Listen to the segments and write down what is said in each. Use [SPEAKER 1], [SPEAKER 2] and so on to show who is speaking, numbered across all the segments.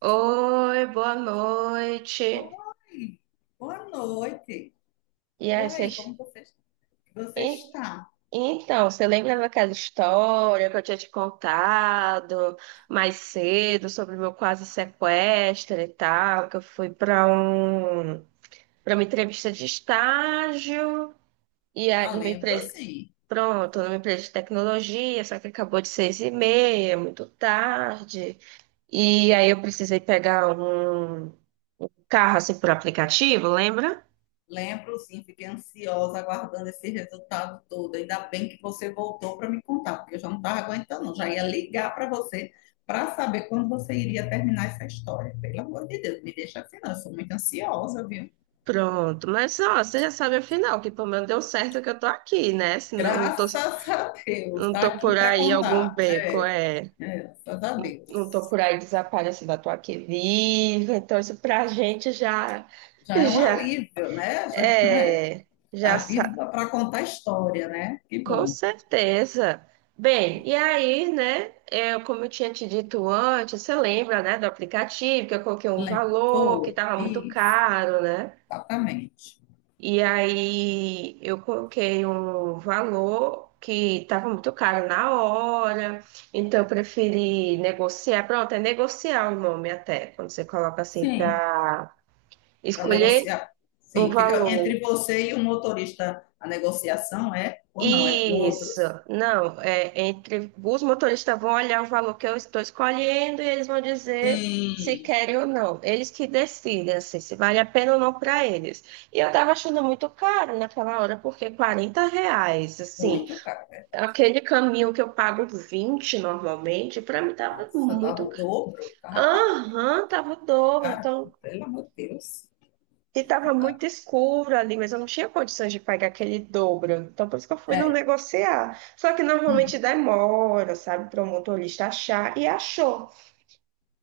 [SPEAKER 1] Oi, boa noite.
[SPEAKER 2] Oi, boa noite.
[SPEAKER 1] E
[SPEAKER 2] E
[SPEAKER 1] aí,
[SPEAKER 2] aí,
[SPEAKER 1] vocês...
[SPEAKER 2] como você
[SPEAKER 1] E-
[SPEAKER 2] está?
[SPEAKER 1] Então, você lembra daquela história que eu tinha te contado mais cedo sobre o meu quase sequestro e tal, que eu fui para uma entrevista de estágio e aí
[SPEAKER 2] Ah,
[SPEAKER 1] uma
[SPEAKER 2] lembro
[SPEAKER 1] empresa
[SPEAKER 2] sim.
[SPEAKER 1] pronto, numa empresa de tecnologia, só que acabou de seis e meia, muito tarde. E aí eu precisei pegar um carro assim por aplicativo, lembra?
[SPEAKER 2] Lembro sim, fiquei ansiosa aguardando esse resultado todo. Ainda bem que você voltou para me contar, porque eu já não estava aguentando, não. Já ia ligar para você para saber quando você iria terminar essa história. Pelo amor de Deus, me deixa assim, não. Eu sou muito ansiosa, viu?
[SPEAKER 1] Pronto, mas ó, você já sabe afinal que pelo menos deu certo que eu tô aqui, né? Senão não tô,
[SPEAKER 2] Graças a Deus,
[SPEAKER 1] não
[SPEAKER 2] está
[SPEAKER 1] tô por
[SPEAKER 2] aqui para
[SPEAKER 1] aí algum
[SPEAKER 2] contar.
[SPEAKER 1] beco,
[SPEAKER 2] É,
[SPEAKER 1] é.
[SPEAKER 2] é, graças a
[SPEAKER 1] Não, não tô
[SPEAKER 2] Deus.
[SPEAKER 1] por aí desaparecida, eu tô aqui viva. Então isso pra gente já,
[SPEAKER 2] Já é um
[SPEAKER 1] já,
[SPEAKER 2] alívio, né? Já, é.
[SPEAKER 1] é, já,
[SPEAKER 2] Tá vivo
[SPEAKER 1] sa-
[SPEAKER 2] para contar história, né? Que
[SPEAKER 1] com
[SPEAKER 2] bom.
[SPEAKER 1] certeza. Bem, e aí, né? Eu, como eu tinha te dito antes, você lembra, né, do aplicativo que eu coloquei um valor que
[SPEAKER 2] Foi,
[SPEAKER 1] tava muito
[SPEAKER 2] isso,
[SPEAKER 1] caro, né?
[SPEAKER 2] exatamente.
[SPEAKER 1] E aí eu coloquei um valor que estava muito caro na hora, então eu preferi negociar. Pronto, é negociar o nome até, quando você coloca assim
[SPEAKER 2] Sim.
[SPEAKER 1] para
[SPEAKER 2] Para
[SPEAKER 1] escolher
[SPEAKER 2] negociar.
[SPEAKER 1] um
[SPEAKER 2] Sim, fica entre
[SPEAKER 1] valor.
[SPEAKER 2] você e o motorista a negociação, é? Ou não, é com
[SPEAKER 1] Isso,
[SPEAKER 2] outros?
[SPEAKER 1] não, é entre os motoristas vão olhar o valor que eu estou escolhendo e eles vão dizer se
[SPEAKER 2] Sim,
[SPEAKER 1] querem ou não. Eles que decidem assim, se vale a pena ou não para eles. E eu estava achando muito caro naquela hora, porque 40 reais, assim,
[SPEAKER 2] muito caro, é verdade.
[SPEAKER 1] aquele caminho que eu pago 20 normalmente, para mim tava
[SPEAKER 2] Nossa, dava
[SPEAKER 1] muito
[SPEAKER 2] o
[SPEAKER 1] caro.
[SPEAKER 2] dobro, tava
[SPEAKER 1] Aham, tava o dobro.
[SPEAKER 2] caro,
[SPEAKER 1] Então,
[SPEAKER 2] pelo amor de Deus.
[SPEAKER 1] e
[SPEAKER 2] É
[SPEAKER 1] tava muito
[SPEAKER 2] verdade.
[SPEAKER 1] escuro ali, mas eu não tinha condições de pagar aquele dobro. Então, por isso que eu fui não
[SPEAKER 2] É,
[SPEAKER 1] negociar. Só que normalmente
[SPEAKER 2] hum,
[SPEAKER 1] demora, sabe, para o motorista achar. E achou,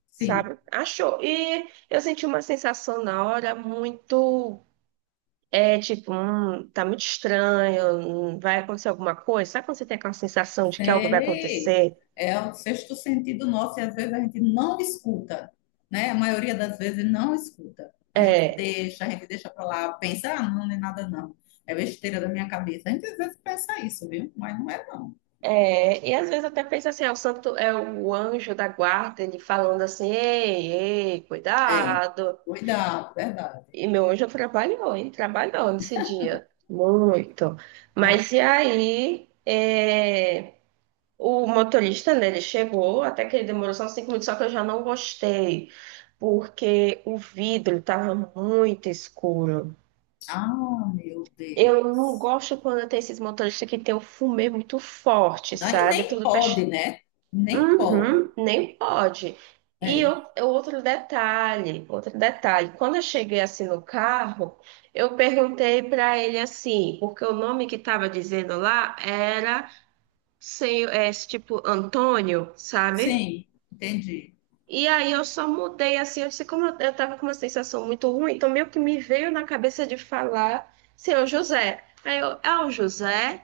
[SPEAKER 2] sim.
[SPEAKER 1] sabe? Achou. E eu senti uma sensação na hora muito. É tipo, tá muito estranho, vai acontecer alguma coisa. Sabe quando você tem aquela sensação de que algo vai
[SPEAKER 2] Sei.
[SPEAKER 1] acontecer?
[SPEAKER 2] É o sexto sentido nosso e às vezes a gente não escuta, né? A maioria das vezes não escuta. A gente
[SPEAKER 1] É.
[SPEAKER 2] deixa, a gente deixa para lá, pensa, ah, não, não é nada não. É besteira da minha cabeça. A gente às vezes pensa isso, viu? Mas não é não.
[SPEAKER 1] É, e às vezes até pensa assim, é o santo, é o anjo da guarda, ele falando assim, ei, ei,
[SPEAKER 2] É.
[SPEAKER 1] cuidado.
[SPEAKER 2] Cuidado, verdade.
[SPEAKER 1] E meu anjo trabalhou, e trabalhou nesse dia, muito.
[SPEAKER 2] Oh,
[SPEAKER 1] Mas e aí, é, o motorista, né, ele chegou, até que ele demorou só uns 5 minutos, só que eu já não gostei, porque o vidro estava muito escuro.
[SPEAKER 2] ah, meu
[SPEAKER 1] Eu não
[SPEAKER 2] Deus.
[SPEAKER 1] gosto quando tem esses motoristas que tem o fumê muito forte,
[SPEAKER 2] Daí
[SPEAKER 1] sabe?
[SPEAKER 2] nem
[SPEAKER 1] Tudo faz.
[SPEAKER 2] pode, né? Nem pode.
[SPEAKER 1] Uhum, nem pode. E
[SPEAKER 2] É.
[SPEAKER 1] o outro detalhe, outro detalhe. Quando eu cheguei assim no carro, eu perguntei para ele assim, porque o nome que estava dizendo lá era, sei, é, tipo Antônio, sabe?
[SPEAKER 2] Sim, entendi.
[SPEAKER 1] E aí eu só mudei assim, eu sei como eu tava com uma sensação muito ruim, então meio que me veio na cabeça de falar, seu José. Aí eu, é o José?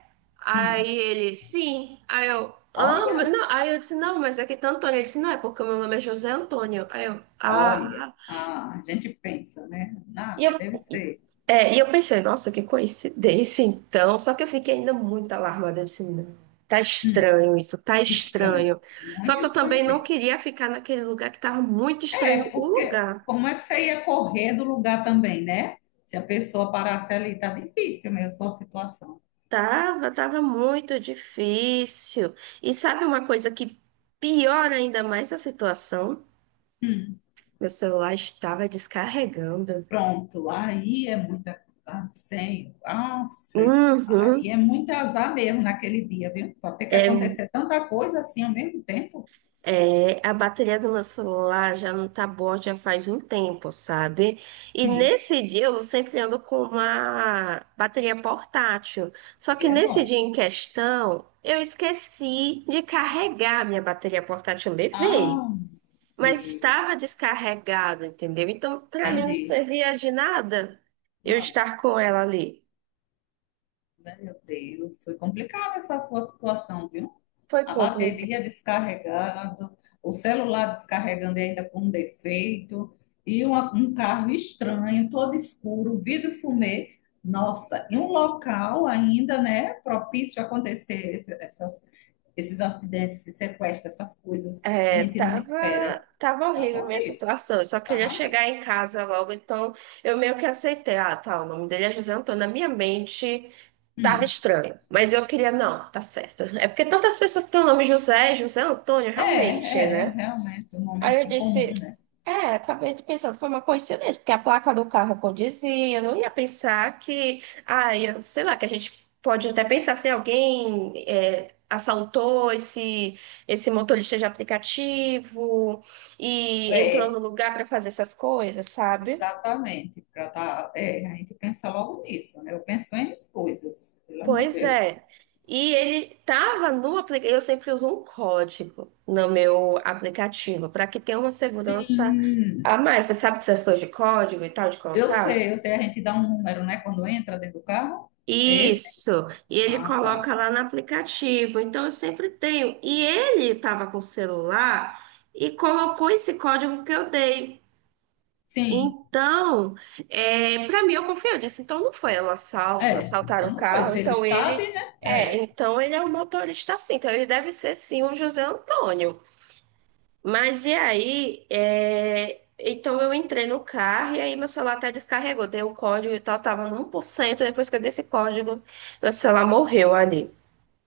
[SPEAKER 2] Hum.
[SPEAKER 1] Aí ele, sim. Aí eu, ah, mas
[SPEAKER 2] Olha,
[SPEAKER 1] não. Aí eu disse, não, mas é que tá Antônio. Ele disse, não, é porque o meu nome é José Antônio. Aí eu,
[SPEAKER 2] olha.
[SPEAKER 1] ah.
[SPEAKER 2] Ah, a gente pensa, né?
[SPEAKER 1] E
[SPEAKER 2] Nada,
[SPEAKER 1] eu,
[SPEAKER 2] deve ser.
[SPEAKER 1] e eu pensei, nossa, que coincidência, então. Só que eu fiquei ainda muito alarmada. Eu disse, não, tá
[SPEAKER 2] Hum,
[SPEAKER 1] estranho isso, tá
[SPEAKER 2] estranho.
[SPEAKER 1] estranho. Só
[SPEAKER 2] Muito
[SPEAKER 1] que eu
[SPEAKER 2] estranho
[SPEAKER 1] também não
[SPEAKER 2] mesmo.
[SPEAKER 1] queria ficar naquele lugar que tava muito
[SPEAKER 2] É,
[SPEAKER 1] estranho o
[SPEAKER 2] porque
[SPEAKER 1] lugar.
[SPEAKER 2] como é que você ia correr do lugar também, né? Se a pessoa parasse ali, tá difícil mesmo sua situação.
[SPEAKER 1] Tava, tava muito difícil. E sabe uma coisa que piora ainda mais a situação?
[SPEAKER 2] Hum,
[SPEAKER 1] Meu celular estava descarregando.
[SPEAKER 2] pronto, aí é muita. Ah, sei, nossa,
[SPEAKER 1] Uhum.
[SPEAKER 2] aí é muito azar mesmo naquele dia, viu? Pode ter que
[SPEAKER 1] É.
[SPEAKER 2] acontecer tanta coisa assim ao mesmo tempo.
[SPEAKER 1] É, a bateria do meu celular já não tá boa já faz um tempo, sabe? E
[SPEAKER 2] Sim,
[SPEAKER 1] nesse dia eu sempre ando com uma bateria portátil. Só
[SPEAKER 2] que
[SPEAKER 1] que
[SPEAKER 2] é
[SPEAKER 1] nesse
[SPEAKER 2] bom.
[SPEAKER 1] dia em questão, eu esqueci de carregar a minha bateria portátil. Eu levei,
[SPEAKER 2] Ah, meu
[SPEAKER 1] mas estava
[SPEAKER 2] Deus.
[SPEAKER 1] descarregada, entendeu? Então, para mim não
[SPEAKER 2] Entendi.
[SPEAKER 1] servia de nada eu
[SPEAKER 2] Não,
[SPEAKER 1] estar com ela ali.
[SPEAKER 2] meu Deus, foi complicada essa sua situação, viu?
[SPEAKER 1] Foi
[SPEAKER 2] A
[SPEAKER 1] complicado.
[SPEAKER 2] bateria descarregando, o celular descarregando e ainda com defeito, e um carro estranho, todo escuro, vidro fumê. Nossa, em um local ainda, né, propício a acontecer esses acidentes, esses sequestros, essas coisas que a
[SPEAKER 1] É,
[SPEAKER 2] gente não espera.
[SPEAKER 1] tava, tava
[SPEAKER 2] Tá
[SPEAKER 1] horrível a minha
[SPEAKER 2] horrível,
[SPEAKER 1] situação. Eu só queria
[SPEAKER 2] tá mesmo.
[SPEAKER 1] chegar em casa logo, então eu meio que aceitei. Ah, tá, o nome dele é José Antônio. Na minha mente tava
[SPEAKER 2] Hum.
[SPEAKER 1] estranho, mas eu queria, não, tá certo. É porque tantas pessoas têm o nome José, José Antônio,
[SPEAKER 2] É,
[SPEAKER 1] realmente,
[SPEAKER 2] é,
[SPEAKER 1] né?
[SPEAKER 2] realmente, um nome
[SPEAKER 1] Aí eu
[SPEAKER 2] assim comum,
[SPEAKER 1] disse,
[SPEAKER 2] né?
[SPEAKER 1] é, acabei de pensando, foi uma coincidência, porque a placa do carro condizia, eu não ia pensar que, ah, eu, sei lá, que a gente pode até pensar se alguém é, assaltou esse motorista de aplicativo e entrou no
[SPEAKER 2] É,
[SPEAKER 1] lugar para fazer essas coisas, sabe?
[SPEAKER 2] exatamente, pra tá, é, a gente pensa logo nisso, né? Eu penso em as coisas, pelo amor de
[SPEAKER 1] Pois
[SPEAKER 2] Deus.
[SPEAKER 1] é. E ele tava no aplicativo, eu sempre uso um código no meu aplicativo, para que tenha uma segurança
[SPEAKER 2] Sim,
[SPEAKER 1] a mais. Você sabe dessas coisas de código e tal, de
[SPEAKER 2] eu
[SPEAKER 1] colocar?
[SPEAKER 2] sei, eu sei, a gente dá um número, né, quando entra dentro do carro. É esse?
[SPEAKER 1] Isso, e ele
[SPEAKER 2] Ah, tá.
[SPEAKER 1] coloca lá no aplicativo. Então eu sempre tenho. E ele estava com o celular e colocou esse código que eu dei.
[SPEAKER 2] Sim,
[SPEAKER 1] Então, é, para mim eu confio. Eu disse, então não foi um assalto, não
[SPEAKER 2] é.
[SPEAKER 1] assaltaram
[SPEAKER 2] Então
[SPEAKER 1] o
[SPEAKER 2] não foi.
[SPEAKER 1] carro.
[SPEAKER 2] Se ele
[SPEAKER 1] Então
[SPEAKER 2] sabe,
[SPEAKER 1] ele
[SPEAKER 2] né?
[SPEAKER 1] é, então ele é um motorista sim. Então ele deve ser sim o José Antônio. Mas e aí, é, então eu entrei no carro e aí meu celular até descarregou. Dei o código e tal, tava no 1 por cento. Depois que eu dei esse código, meu celular morreu ali.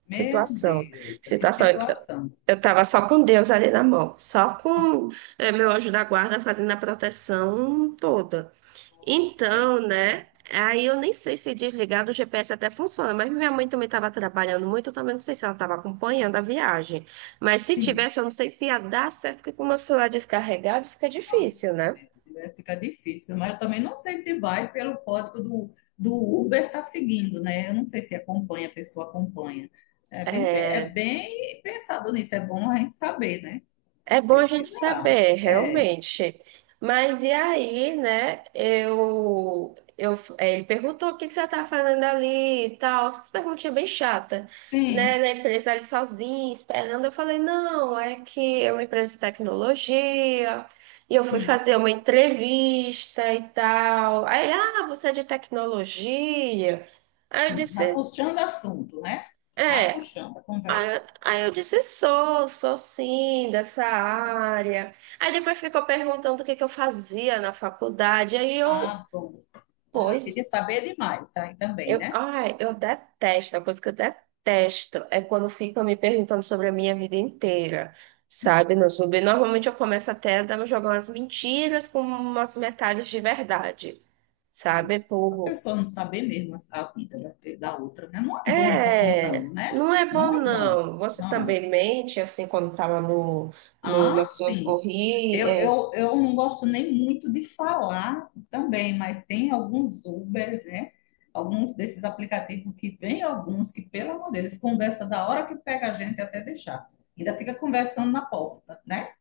[SPEAKER 2] Meu
[SPEAKER 1] Situação,
[SPEAKER 2] Deus, que
[SPEAKER 1] situação.
[SPEAKER 2] situação.
[SPEAKER 1] Eu tava só com Deus ali na mão, só com é, meu anjo da guarda fazendo a proteção toda.
[SPEAKER 2] Nossa.
[SPEAKER 1] Então, né? Aí eu nem sei se desligar do GPS até funciona, mas minha mãe também estava trabalhando muito, eu também não sei se ela estava acompanhando a viagem. Mas se
[SPEAKER 2] Sim.
[SPEAKER 1] tivesse, eu não sei se ia dar certo, porque com o meu celular descarregado fica
[SPEAKER 2] Ah,
[SPEAKER 1] difícil,
[SPEAKER 2] meu
[SPEAKER 1] né?
[SPEAKER 2] Deus, fica difícil, mas eu também não sei se vai pelo código do, do Uber tá seguindo, né? Eu não sei se acompanha, a pessoa acompanha. É é
[SPEAKER 1] É.
[SPEAKER 2] bem pensado nisso, é bom a gente saber, né?
[SPEAKER 1] É bom a gente
[SPEAKER 2] Pesquisar.
[SPEAKER 1] saber,
[SPEAKER 2] É,
[SPEAKER 1] realmente. Mas e aí, né? Ele perguntou o que que você tá fazendo ali e tal. Essas perguntinhas bem chata, né?
[SPEAKER 2] sim,
[SPEAKER 1] Na empresa ali sozinha, esperando. Eu falei, não, é que é uma empresa de tecnologia. E eu fui
[SPEAKER 2] hum,
[SPEAKER 1] fazer uma entrevista e tal. Aí, ah, você é de tecnologia? Aí eu
[SPEAKER 2] sim, tá
[SPEAKER 1] disse,
[SPEAKER 2] puxando assunto, né? Tá
[SPEAKER 1] é.
[SPEAKER 2] puxando a
[SPEAKER 1] Aí, eu
[SPEAKER 2] conversa.
[SPEAKER 1] aí eu disse, sou, sou sim, dessa área. Aí depois ficou perguntando o que que eu fazia na faculdade. Aí eu,
[SPEAKER 2] Ah, bom. Ah, queria
[SPEAKER 1] pois,
[SPEAKER 2] saber demais aí também,
[SPEAKER 1] eu,
[SPEAKER 2] né?
[SPEAKER 1] ai, eu detesto, a coisa que eu detesto é quando ficam me perguntando sobre a minha vida inteira, sabe, no Zumbi. Normalmente eu começo jogar umas mentiras com umas metades de verdade, sabe.
[SPEAKER 2] A pessoa não saber mesmo a a vida da outra, né? Não é bom estar
[SPEAKER 1] É,
[SPEAKER 2] contando, né?
[SPEAKER 1] não é bom
[SPEAKER 2] Não é bom.
[SPEAKER 1] não. Você
[SPEAKER 2] Não.
[SPEAKER 1] também mente assim quando estava
[SPEAKER 2] Ah,
[SPEAKER 1] nas suas
[SPEAKER 2] sim.
[SPEAKER 1] corridas.
[SPEAKER 2] Eu,
[SPEAKER 1] É,
[SPEAKER 2] eu, eu não gosto nem muito de falar também, mas tem alguns Uber, né? Alguns desses aplicativos que vem alguns que, pelo amor de Deus, conversa da hora que pega a gente até deixar. Ainda fica conversando na porta, né?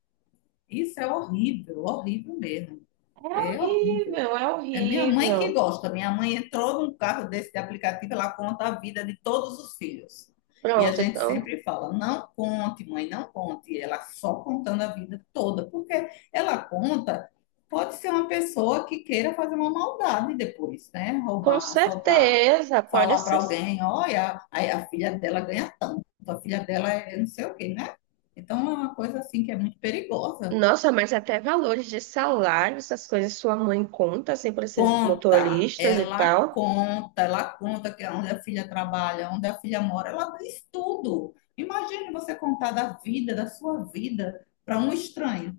[SPEAKER 2] Isso é horrível, horrível mesmo.
[SPEAKER 1] é
[SPEAKER 2] É horrível.
[SPEAKER 1] horrível, é
[SPEAKER 2] É minha mãe que
[SPEAKER 1] horrível.
[SPEAKER 2] gosta. Minha mãe entrou num carro desse de aplicativo, ela conta a vida de todos os filhos. E a
[SPEAKER 1] Pronto,
[SPEAKER 2] gente
[SPEAKER 1] então,
[SPEAKER 2] sempre fala, não conte, mãe, não conte. E ela só contando a vida toda, porque ela conta, pode ser uma pessoa que queira fazer uma maldade depois, né?
[SPEAKER 1] com
[SPEAKER 2] Roubar, assaltar,
[SPEAKER 1] certeza, pode
[SPEAKER 2] falar para
[SPEAKER 1] ser.
[SPEAKER 2] alguém, olha, a filha dela ganha tanto, a filha dela é não sei o quê, né? Então é uma coisa assim que é muito perigosa.
[SPEAKER 1] Nossa, mas até valores de salário, essas coisas sua mãe conta assim para esses
[SPEAKER 2] Conta,
[SPEAKER 1] motoristas e
[SPEAKER 2] ela
[SPEAKER 1] tal.
[SPEAKER 2] conta, ela conta que onde a filha trabalha, onde a filha mora, ela diz tudo. Imagine você contar da sua vida, para um estranho,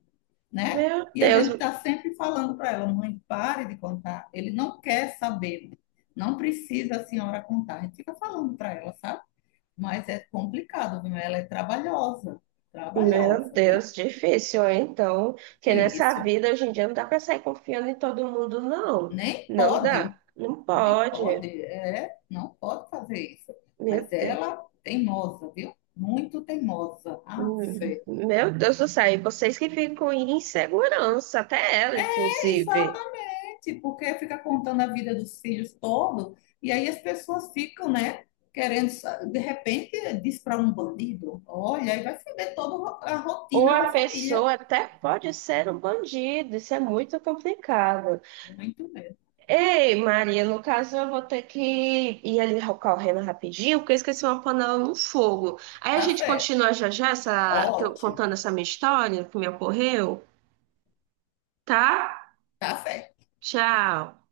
[SPEAKER 2] né?
[SPEAKER 1] Meu
[SPEAKER 2] E a
[SPEAKER 1] Deus,
[SPEAKER 2] gente está sempre falando para ela, mãe, pare de contar. Ele não quer saber, não precisa a senhora contar. A gente fica falando para ela, sabe? Mas é complicado, viu? Ela é trabalhosa,
[SPEAKER 1] meu
[SPEAKER 2] trabalhosa, viu?
[SPEAKER 1] Deus, difícil, hein? Então, que nessa
[SPEAKER 2] Difícil.
[SPEAKER 1] vida hoje em dia não dá para sair confiando em todo mundo, não.
[SPEAKER 2] Nem
[SPEAKER 1] Não dá.
[SPEAKER 2] pode.
[SPEAKER 1] Não
[SPEAKER 2] Nem
[SPEAKER 1] pode.
[SPEAKER 2] pode, é, não pode fazer isso.
[SPEAKER 1] Meu
[SPEAKER 2] Mas
[SPEAKER 1] Deus.
[SPEAKER 2] ela, teimosa, viu? Muito teimosa. Ah,
[SPEAKER 1] Hum.
[SPEAKER 2] fé.
[SPEAKER 1] Meu Deus do céu. E vocês que ficam em insegurança, até ela,
[SPEAKER 2] É,
[SPEAKER 1] inclusive.
[SPEAKER 2] exatamente, porque fica contando a vida dos filhos todo, e aí as pessoas ficam, né, querendo, de repente, diz para um bandido, olha, aí vai foder toda a
[SPEAKER 1] Ou
[SPEAKER 2] rotina da
[SPEAKER 1] a
[SPEAKER 2] família.
[SPEAKER 1] pessoa até pode ser um bandido. Isso é muito complicado.
[SPEAKER 2] Muito mesmo.
[SPEAKER 1] Ei, Maria, no caso eu vou ter que ir ali correndo rapidinho, porque eu esqueci uma panela no fogo. Aí a
[SPEAKER 2] Tá
[SPEAKER 1] gente
[SPEAKER 2] certo.
[SPEAKER 1] continua já já essa, contando
[SPEAKER 2] Ótimo.
[SPEAKER 1] essa minha história que me ocorreu, tá?
[SPEAKER 2] Tá certo.
[SPEAKER 1] Tchau.